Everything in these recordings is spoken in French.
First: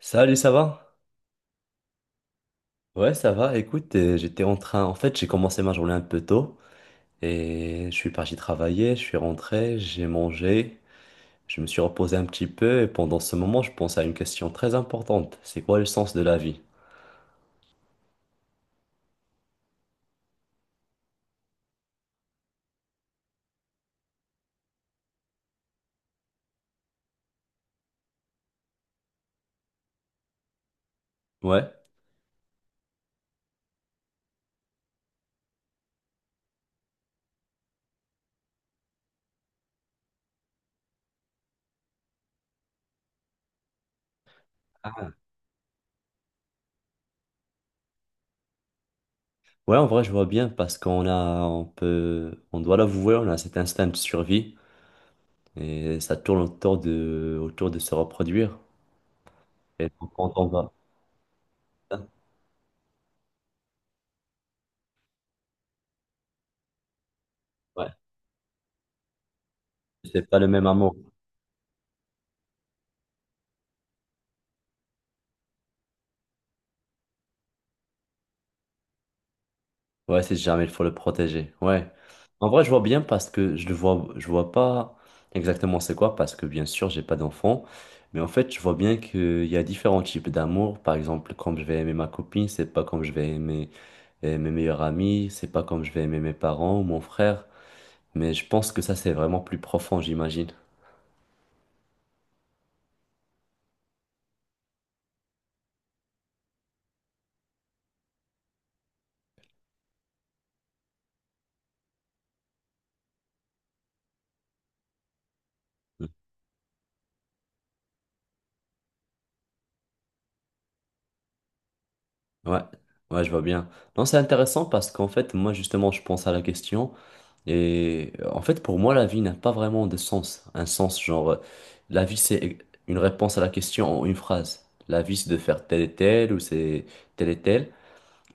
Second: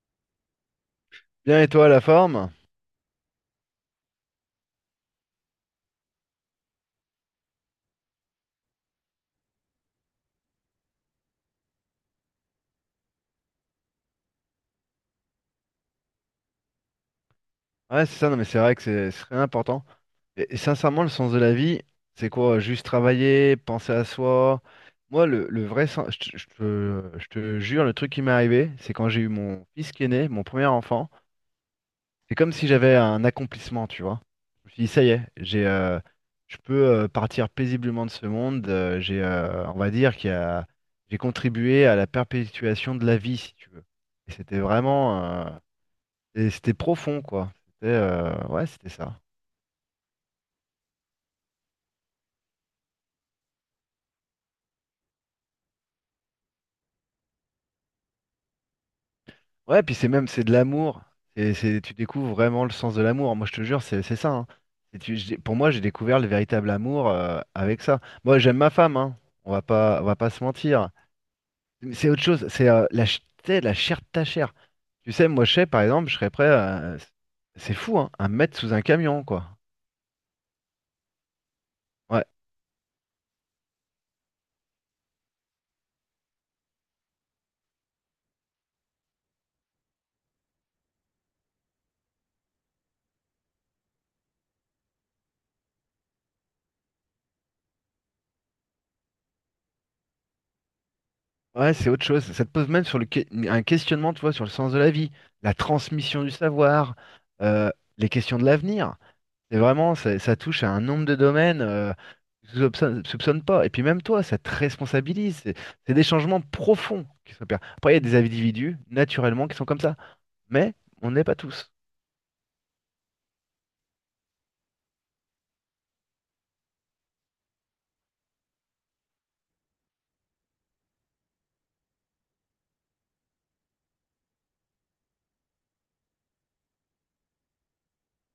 Salut, ça va? Bien et toi, la forme? Ouais, ça va. Écoute, j'étais en train. En fait, j'ai commencé ma journée un peu tôt et je suis parti travailler. Je suis rentré, j'ai mangé, je me suis reposé un petit peu et pendant ce moment, je pense à une question très importante. C'est quoi le sens de la vie? Ouais, c'est ça, non mais c'est vrai que c'est très important. Et sincèrement, le sens de la vie, c'est quoi? Juste travailler, penser à soi. Moi, le vrai sens, je te jure, le truc qui m'est arrivé, c'est quand j'ai eu mon fils qui est né, mon premier enfant, Ouais. c'est comme si j'avais un accomplissement, tu vois. Je me suis dit, ça y est, j'ai, je peux partir paisiblement de ce monde. J'ai, on va dire qu'il y a, j'ai contribué à la perpétuation de la vie, si tu veux. Et c'était Ah. vraiment, et c'était profond, quoi. C'était ouais, c'était ça. Ouais, en vrai, je vois bien parce qu'on a, on peut, on doit l'avouer, on a cet instinct de survie et ça tourne autour de se reproduire. Ouais, Et puis c'est donc, même, quand c'est on de va, l'amour. Et c'est tu hein, découvres vraiment le sens de l'amour. Moi, je te jure, c'est ça, hein. Et pour moi, j'ai découvert le véritable amour avec ouais, ça. Moi, j'aime ma femme, hein. On va pas, on va c'est pas pas se le même mentir. amour. Mais c'est autre chose. C'est tu sais, la chair de ta chair. Tu sais, moi, je sais, par exemple, je serais prêt. C'est fou, hein, à me mettre sous un camion, quoi. Ouais, si jamais il faut le protéger. Ouais. Ouais. En vrai, je vois bien parce que je le vois, je vois pas exactement c'est quoi parce que bien sûr, j'ai pas d'enfant. Mais en fait, je vois bien qu'il y a différents types d'amour. Par exemple, comme je vais aimer ma copine, c'est pas comme je vais aimer mes meilleurs amis, c'est pas comme je vais aimer mes parents ou mon frère. Mais je pense que ça, c'est vraiment plus profond, j'imagine. Ouais, c'est autre chose. Ça te pose même sur le un questionnement, tu vois, sur le sens de la vie, la transmission du savoir, euh, les questions de l'avenir. C'est vraiment, ça touche à un nombre de domaines que tu soupçonnes pas. Et puis même toi, ça te responsabilise. C'est des Mm. changements profonds qui s'opèrent. Après, il y a des individus, naturellement, qui sont comme ça. Mais on n'est pas tous. Ouais, ouais, je vois bien. Non, c'est intéressant parce qu'en fait, moi, justement, je pense à la question. Et en fait, pour moi, la vie n'a pas vraiment de sens. Un sens, genre, la vie, c'est une réponse à la question en une phrase. La vie, c'est de faire tel et tel, ou c'est tel et tel.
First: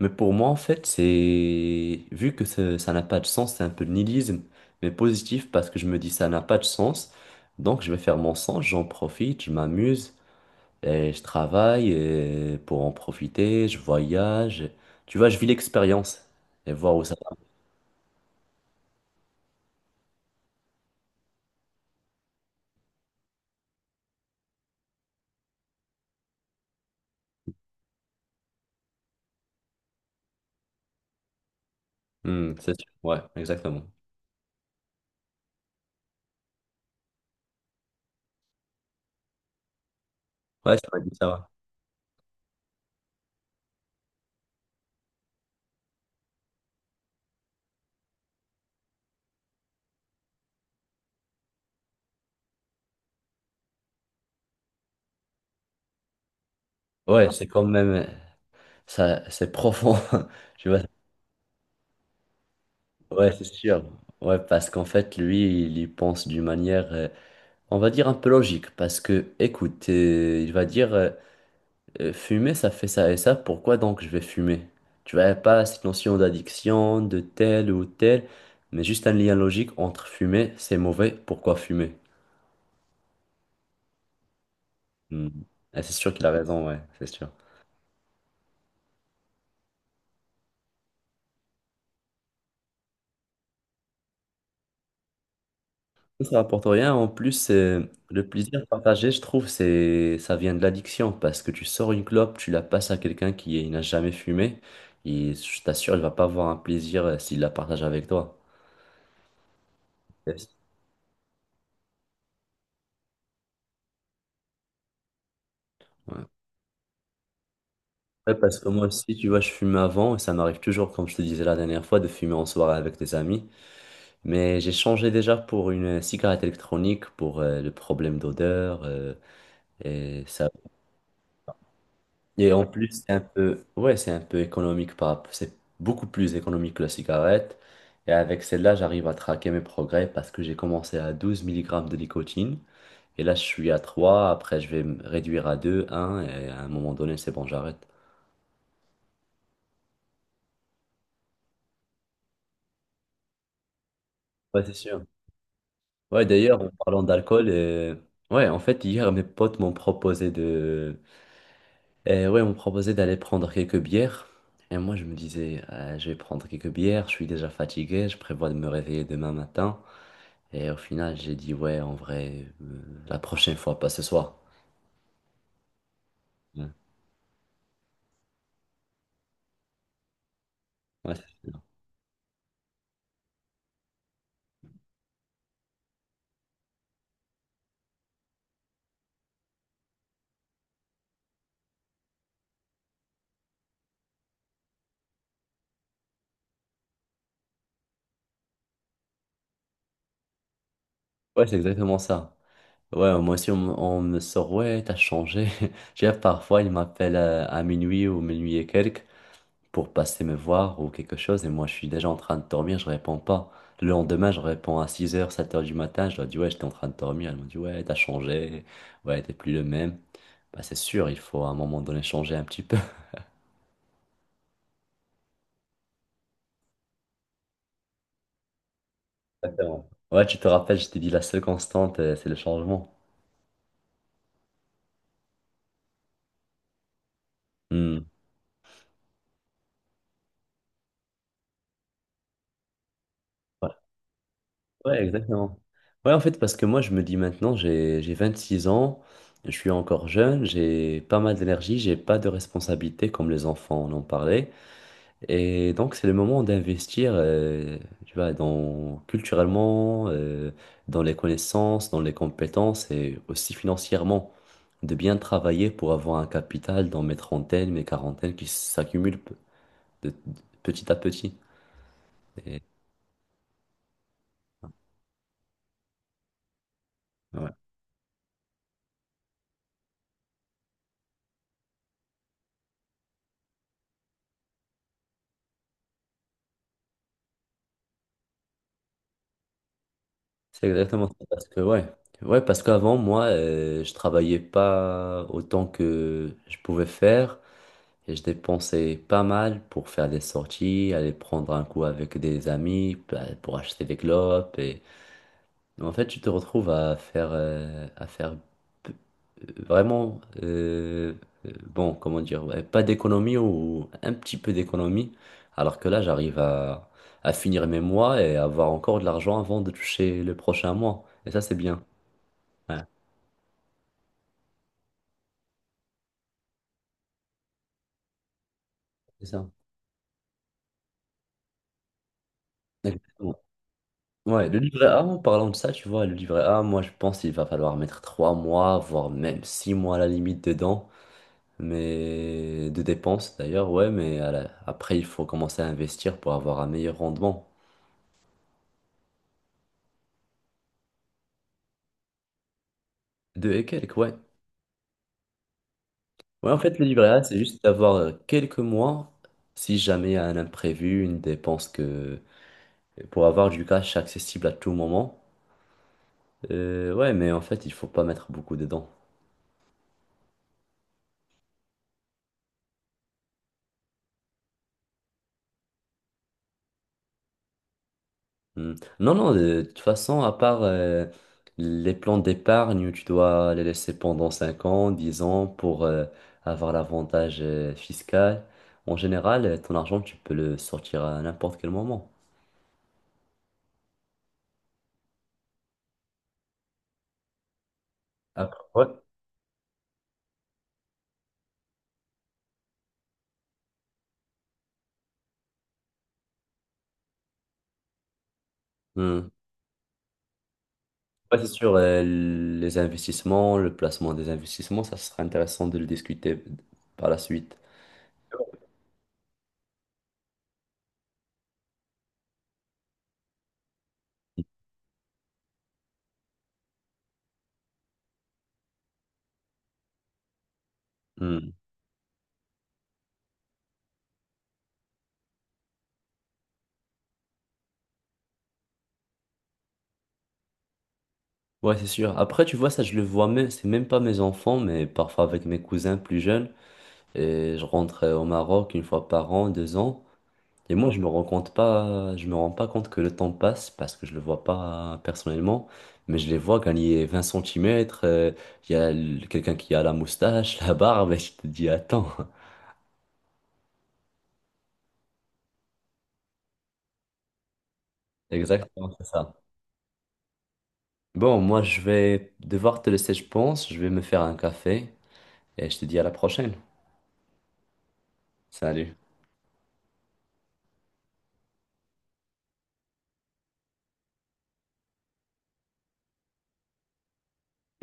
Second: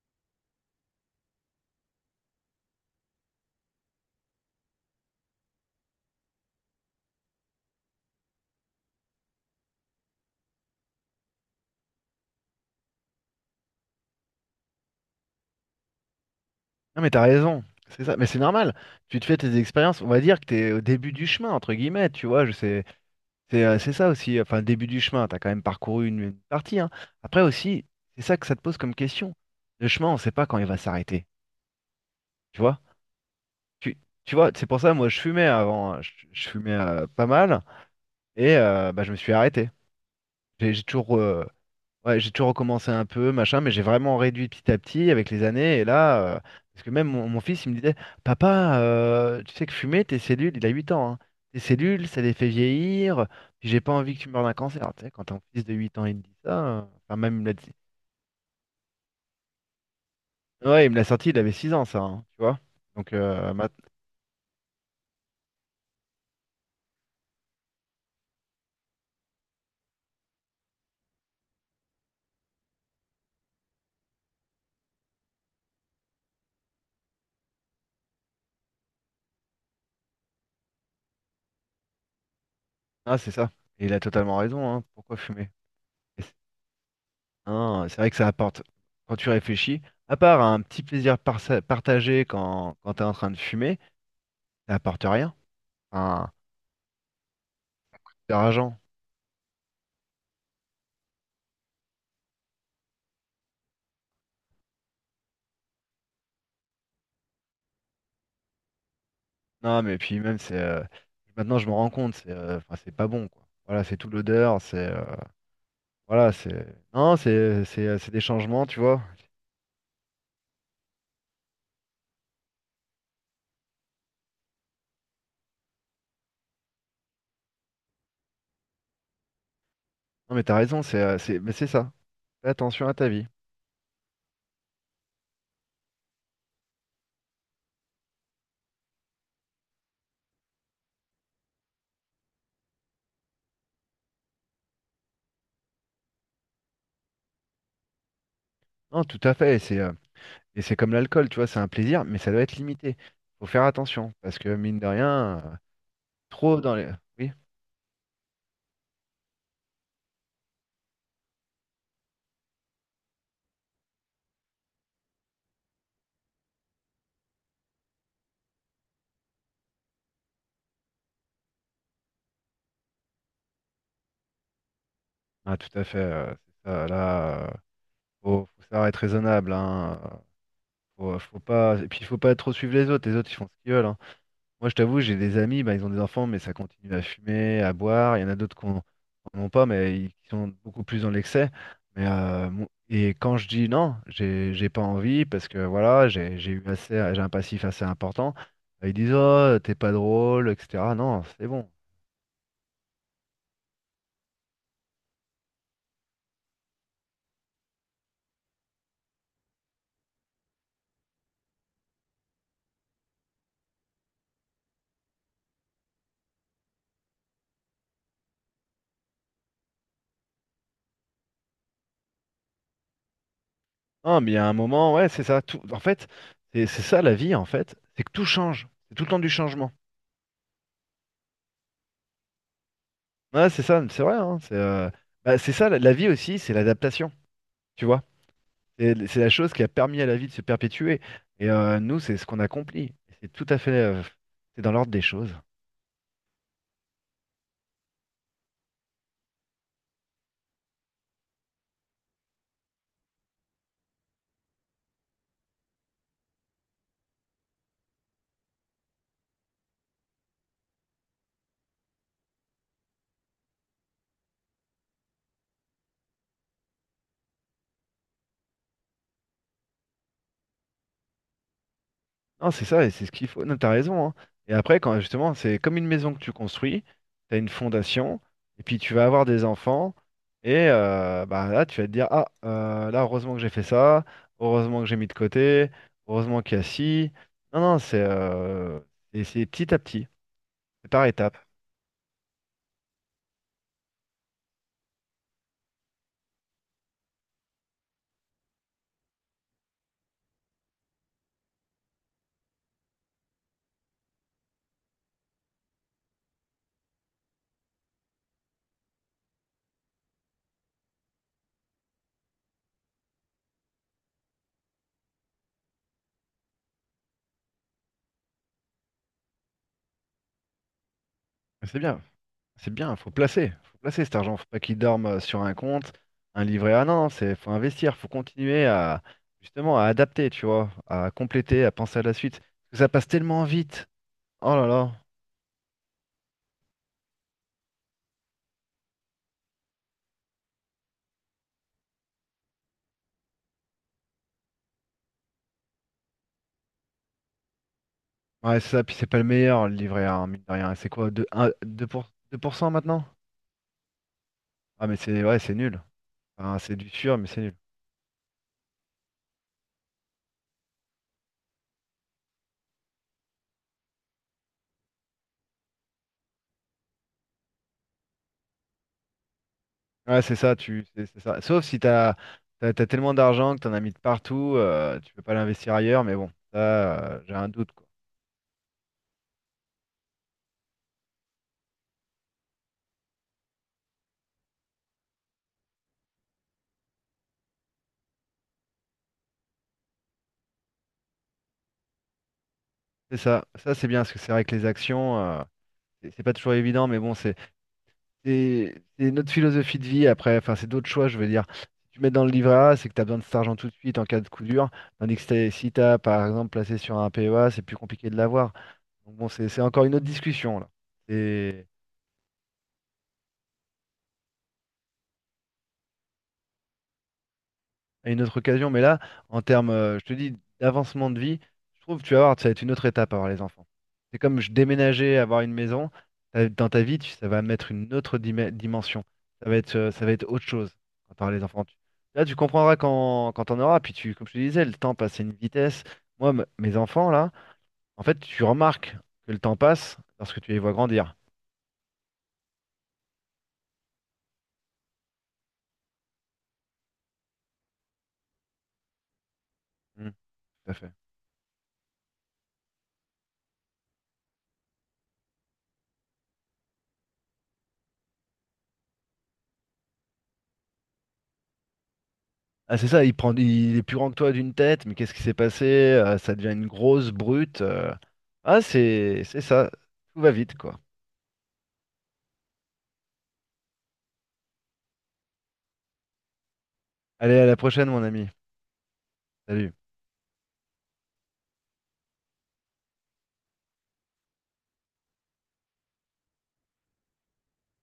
Mais pour moi, en fait, c'est, vu que ça n'a pas de sens, c'est un peu de nihilisme, mais positif parce que je me dis ça n'a pas de sens. Donc, je vais faire mon sens, j'en profite, je m'amuse, et je travaille et pour en profiter, je voyage. Tu vois, je vis l'expérience et voir Non, où mais ça t'as va. raison. C'est ça. Mais c'est normal. Tu te fais tes expériences. On va dire que t'es au début du chemin, entre guillemets. Tu vois, je sais. C'est ça aussi, enfin, le début du chemin, t'as quand même parcouru une partie, hein. Après aussi, c'est ça que ça te pose comme question. Le chemin, on sait pas quand il va s'arrêter, Hmm, tu c'est vois? sûr. Ouais, exactement. Tu, tu vois, c'est pour ça, moi, je fumais avant, hein. Je fumais pas mal, et bah, je me suis arrêté. J'ai Ouais, j'ai ça m'a dit toujours, euh, ça. Ouais, j'ai toujours recommencé un peu, machin, mais j'ai vraiment réduit petit à petit avec les années. Et là, parce que même mon fils, il me disait, Papa, tu sais que fumer, tes cellules, il a 8 ans, hein, tes cellules, ça les fait vieillir, puis j'ai pas envie que tu meurs d'un cancer. Tu sais, quand ton fils de 8 ans, il te dit ça, enfin, Ouais, ouais, même, il c'est me l'a quand dit. même, ça, c'est profond. Tu vois, Ouais, il me l'a sorti, il avait 6 ans, ça, hein, tu vois. Donc, ouais, c'est maintenant, sûr. Ouais, parce qu'en fait, lui, il y pense d'une manière, on va dire un peu logique. Parce que, écoute, il va dire, fumer, ça fait ça et ça. Pourquoi donc je vais fumer? Tu vois, pas cette notion d'addiction, de tel ou tel, mais juste un lien logique entre fumer, c'est mauvais, pourquoi fumer? ah, c'est ça. Et il a totalement raison, hein, pourquoi Hmm. fumer? Et c'est sûr Et qu'il a c'est raison, ouais, c'est sûr. hein, c'est vrai que ça apporte, quand tu réfléchis, à part un petit plaisir partagé quand tu es en train de fumer, ça apporte rien. Enfin, Ça rapporte rien. En plus, le c'est plaisir rageant. partagé, je trouve, c'est, ça vient de l'addiction parce que tu sors une clope, tu la passes à quelqu'un qui n'a jamais fumé et je t'assure, il va pas avoir un plaisir s'il la partage avec toi. Non, mais puis même, Yes. c'est. Maintenant, je me rends compte, c'est enfin, c'est pas bon, quoi. Voilà, c'est toute l'odeur, c'est. Ouais. Voilà, c'est. Non, c'est des Ouais, parce changements, que tu moi vois. aussi, tu vois, je fumais avant et ça m'arrive toujours, comme je te disais la dernière fois, de fumer en soirée avec des amis. Mais j'ai changé déjà pour une cigarette électronique pour le problème d'odeur et Non, mais ça. t'as raison, mais c'est ça. Fais Et en attention plus, à ta c'est un vie. peu, ouais, c'est un peu économique c'est beaucoup plus économique que la cigarette. Et avec celle-là, j'arrive à traquer mes progrès parce que j'ai commencé à 12 milligrammes de nicotine. Et là, je suis à trois. Après, je vais me réduire à deux, un. Et à un moment donné, c'est bon, j'arrête. Non, tout à fait. Et c'est comme l'alcool, tu vois, c'est un plaisir, mais ça doit être limité. Faut faire attention, parce que Ouais, c'est mine de sûr. rien, Ouais, trop d'ailleurs, en dans les. parlant Oui, d'alcool, ouais, en fait, hier, mes potes m'ont proposé de, ouais, m'ont proposé d'aller prendre quelques bières. Et moi, je me disais, je vais prendre quelques bières, je suis déjà fatigué, je prévois de me réveiller demain matin. Et au final, j'ai dit, ouais, en vrai, la prochaine fois, pas ce soir. ah, tout à fait. C'est Ouais, ça, là, faut savoir être raisonnable, hein. Ouais, Faut c'est ça. pas. Et puis, il faut pas trop suivre les autres. Les autres, ils font ce qu'ils veulent, hein. Moi, je t'avoue, j'ai des amis, bah, ils ont des enfants, mais ça continue à fumer, à boire. Il y en a d'autres qui n'en ont pas, mais ils qui sont beaucoup plus dans l'excès. Mais et quand je dis non, j'ai pas envie parce que voilà, j'ai eu assez, j'ai un passif assez important. Ils disent oh, t'es pas drôle, etc. Non, Ouais, c'est c'est bon. exactement ça. Ouais, moi aussi, on me sort, ouais, t'as changé. J'ai parfois, il m'appelle à minuit ou minuit et quelques pour passer me voir ou quelque chose. Et moi, je suis déjà en train de dormir, je réponds pas. Le lendemain, je réponds à 6 heures 7 heures du matin. Je leur dis, ouais, j'étais en train de dormir. Elles m'ont dit, ouais, t'as changé. Ouais, t'es plus le même. Bah, c'est sûr, il faut à un moment donné changer un petit peu. Non, mais il y a un moment, ouais, c'est ça. Tout, en fait, c'est ça la vie, en fait, c'est que tout change. C'est tout le temps du changement. Exactement. Ouais, tu te rappelles, je t'ai dit, la seule constante, c'est le changement. Ouais, c'est ça, c'est vrai, hein, c'est bah, c'est ça la vie aussi, c'est l'adaptation. Tu vois. Hmm. C'est la chose qui a permis à la vie de se perpétuer. Et nous, c'est ce qu'on accomplit. C'est tout à fait, Ouais, c'est dans l'ordre des ouais, choses. exactement. Ouais, en fait, parce que moi, je me dis maintenant, j'ai 26 ans, je suis encore jeune, j'ai pas mal d'énergie, j'ai pas de responsabilité comme les enfants on en parlait. Et donc, c'est le moment d'investir, tu vois, dans, culturellement, dans les connaissances, dans les compétences et aussi financièrement, de bien travailler pour avoir un capital dans mes trentaines, mes quarantaines qui s'accumulent petit à petit. Non, Et, c'est ça, et c'est ce qu'il faut. Non, t'as raison, hein. Et après, quand justement, c'est comme une maison que tu construis, t'as une ouais. fondation, et puis tu vas avoir des enfants, et bah là, tu vas te dire, ah, là, heureusement que j'ai fait ça, heureusement que j'ai mis de côté, heureusement qu'il y a ci. Non, non, c'est et c'est petit à petit, C'est c'est par exactement ça. étapes. Parce que, ouais. Ouais, parce qu'avant, moi, je travaillais pas autant que je pouvais faire et je dépensais pas mal pour faire des sorties, aller prendre un coup avec des amis, bah, pour acheter des clopes en fait, tu te retrouves à faire p- vraiment, bon, comment dire, ouais, pas d'économie ou un petit peu d'économie, alors que là, j'arrive à finir mes mois et avoir encore de l'argent avant de toucher le prochain mois. Et ça, c'est C'est bien. bien. C'est Ouais, bien, faut placer cet argent, faut pas qu'il dorme sur un compte, un livret A. Non, non, c'est faut investir, faut continuer à c'est ça. justement à adapter, tu vois, à compléter, à penser à la suite. Parce que ça passe Exactement. tellement vite. Ouais, Oh le là livret là. A, en parlant de ça, tu vois, le livret A, moi, je pense qu'il va falloir mettre 3 mois, voire même 6 mois à la limite dedans. Mais de dépenses d'ailleurs, ouais, mais après, il faut commencer à investir pour avoir un meilleur rendement. Ouais, c'est ça, puis c'est pas le meilleur le livret A, hein, mine de rien. C'est quoi, 2% maintenant? Deux et quelques, ouais. Ah mais c'est ouais, c'est nul. Ouais, Enfin, en c'est fait, le du livret sûr, A, mais c'est c'est nul. juste d'avoir quelques mois, si jamais il y a un imprévu, une dépense que... pour avoir du cash accessible à tout moment. Ouais, mais en fait, il faut pas mettre beaucoup dedans. Ouais, c'est ça, tu c'est ça. Sauf si t'as tellement d'argent que t'en as mis de partout, tu peux pas l'investir ailleurs, mais bon, ça j'ai un doute. Hmm. Non, non, de toute façon, à part les plans d'épargne où tu dois les laisser pendant 5 ans, 10 ans pour avoir l'avantage fiscal, en général, ton argent, tu peux le sortir à n'importe quel moment. C'est ça, ça c'est bien, parce que c'est vrai que les actions, c'est pas toujours évident, mais bon, c'est Après, c'est- ouais. c'est notre philosophie de vie après, enfin c'est d'autres choix, je veux dire. Si tu mets dans le livret A, c'est que tu as besoin de cet argent tout de suite en cas de coup dur, tandis que si t'as par exemple placé sur un PEA, c'est plus compliqué de l'avoir. Donc bon, Hmm. c'est encore une autre discussion là. Ouais, c'est sûr, les investissements, le placement des investissements, ça sera intéressant de le discuter par la suite. À une autre occasion, mais là, en termes, je te dis, d'avancement de vie, je trouve que tu vas voir, ça va être une autre étape avoir les enfants. C'est comme je déménageais, avoir une maison, dans ta vie, ça va mettre une autre dimension. Ça va être autre chose quand t'auras les Hmm. enfants. Là, tu comprendras quand t'en auras, puis comme je te disais, le temps passe à une vitesse. Moi, mes enfants, là, en fait, tu remarques que le temps passe lorsque tu les vois grandir. Ouais, c'est sûr. Après, tu vois, ça, je le vois même, c'est même pas mes enfants, mais parfois avec mes cousins plus jeunes. Et je rentre au Maroc une fois par an, 2 ans. Mm, tout Et à moi, fait. je me rends compte pas, je me rends pas compte que le temps passe parce que je le vois pas personnellement, mais je les vois gagner 20 centimètres. Il y a quelqu'un qui a la moustache, la barbe, et je te dis, attends. Ah, c'est ça, il prend, il est plus grand que toi d'une tête, mais qu'est-ce qui s'est passé? Ça devient une grosse brute. Ah, Exactement, c'est c'est, ça. c'est ça. Tout va vite, quoi. Bon, moi, je vais devoir te laisser, je pense. Je vais me faire un café et je te dis à la prochaine. Allez, à la prochaine, mon ami. Salut. Salut.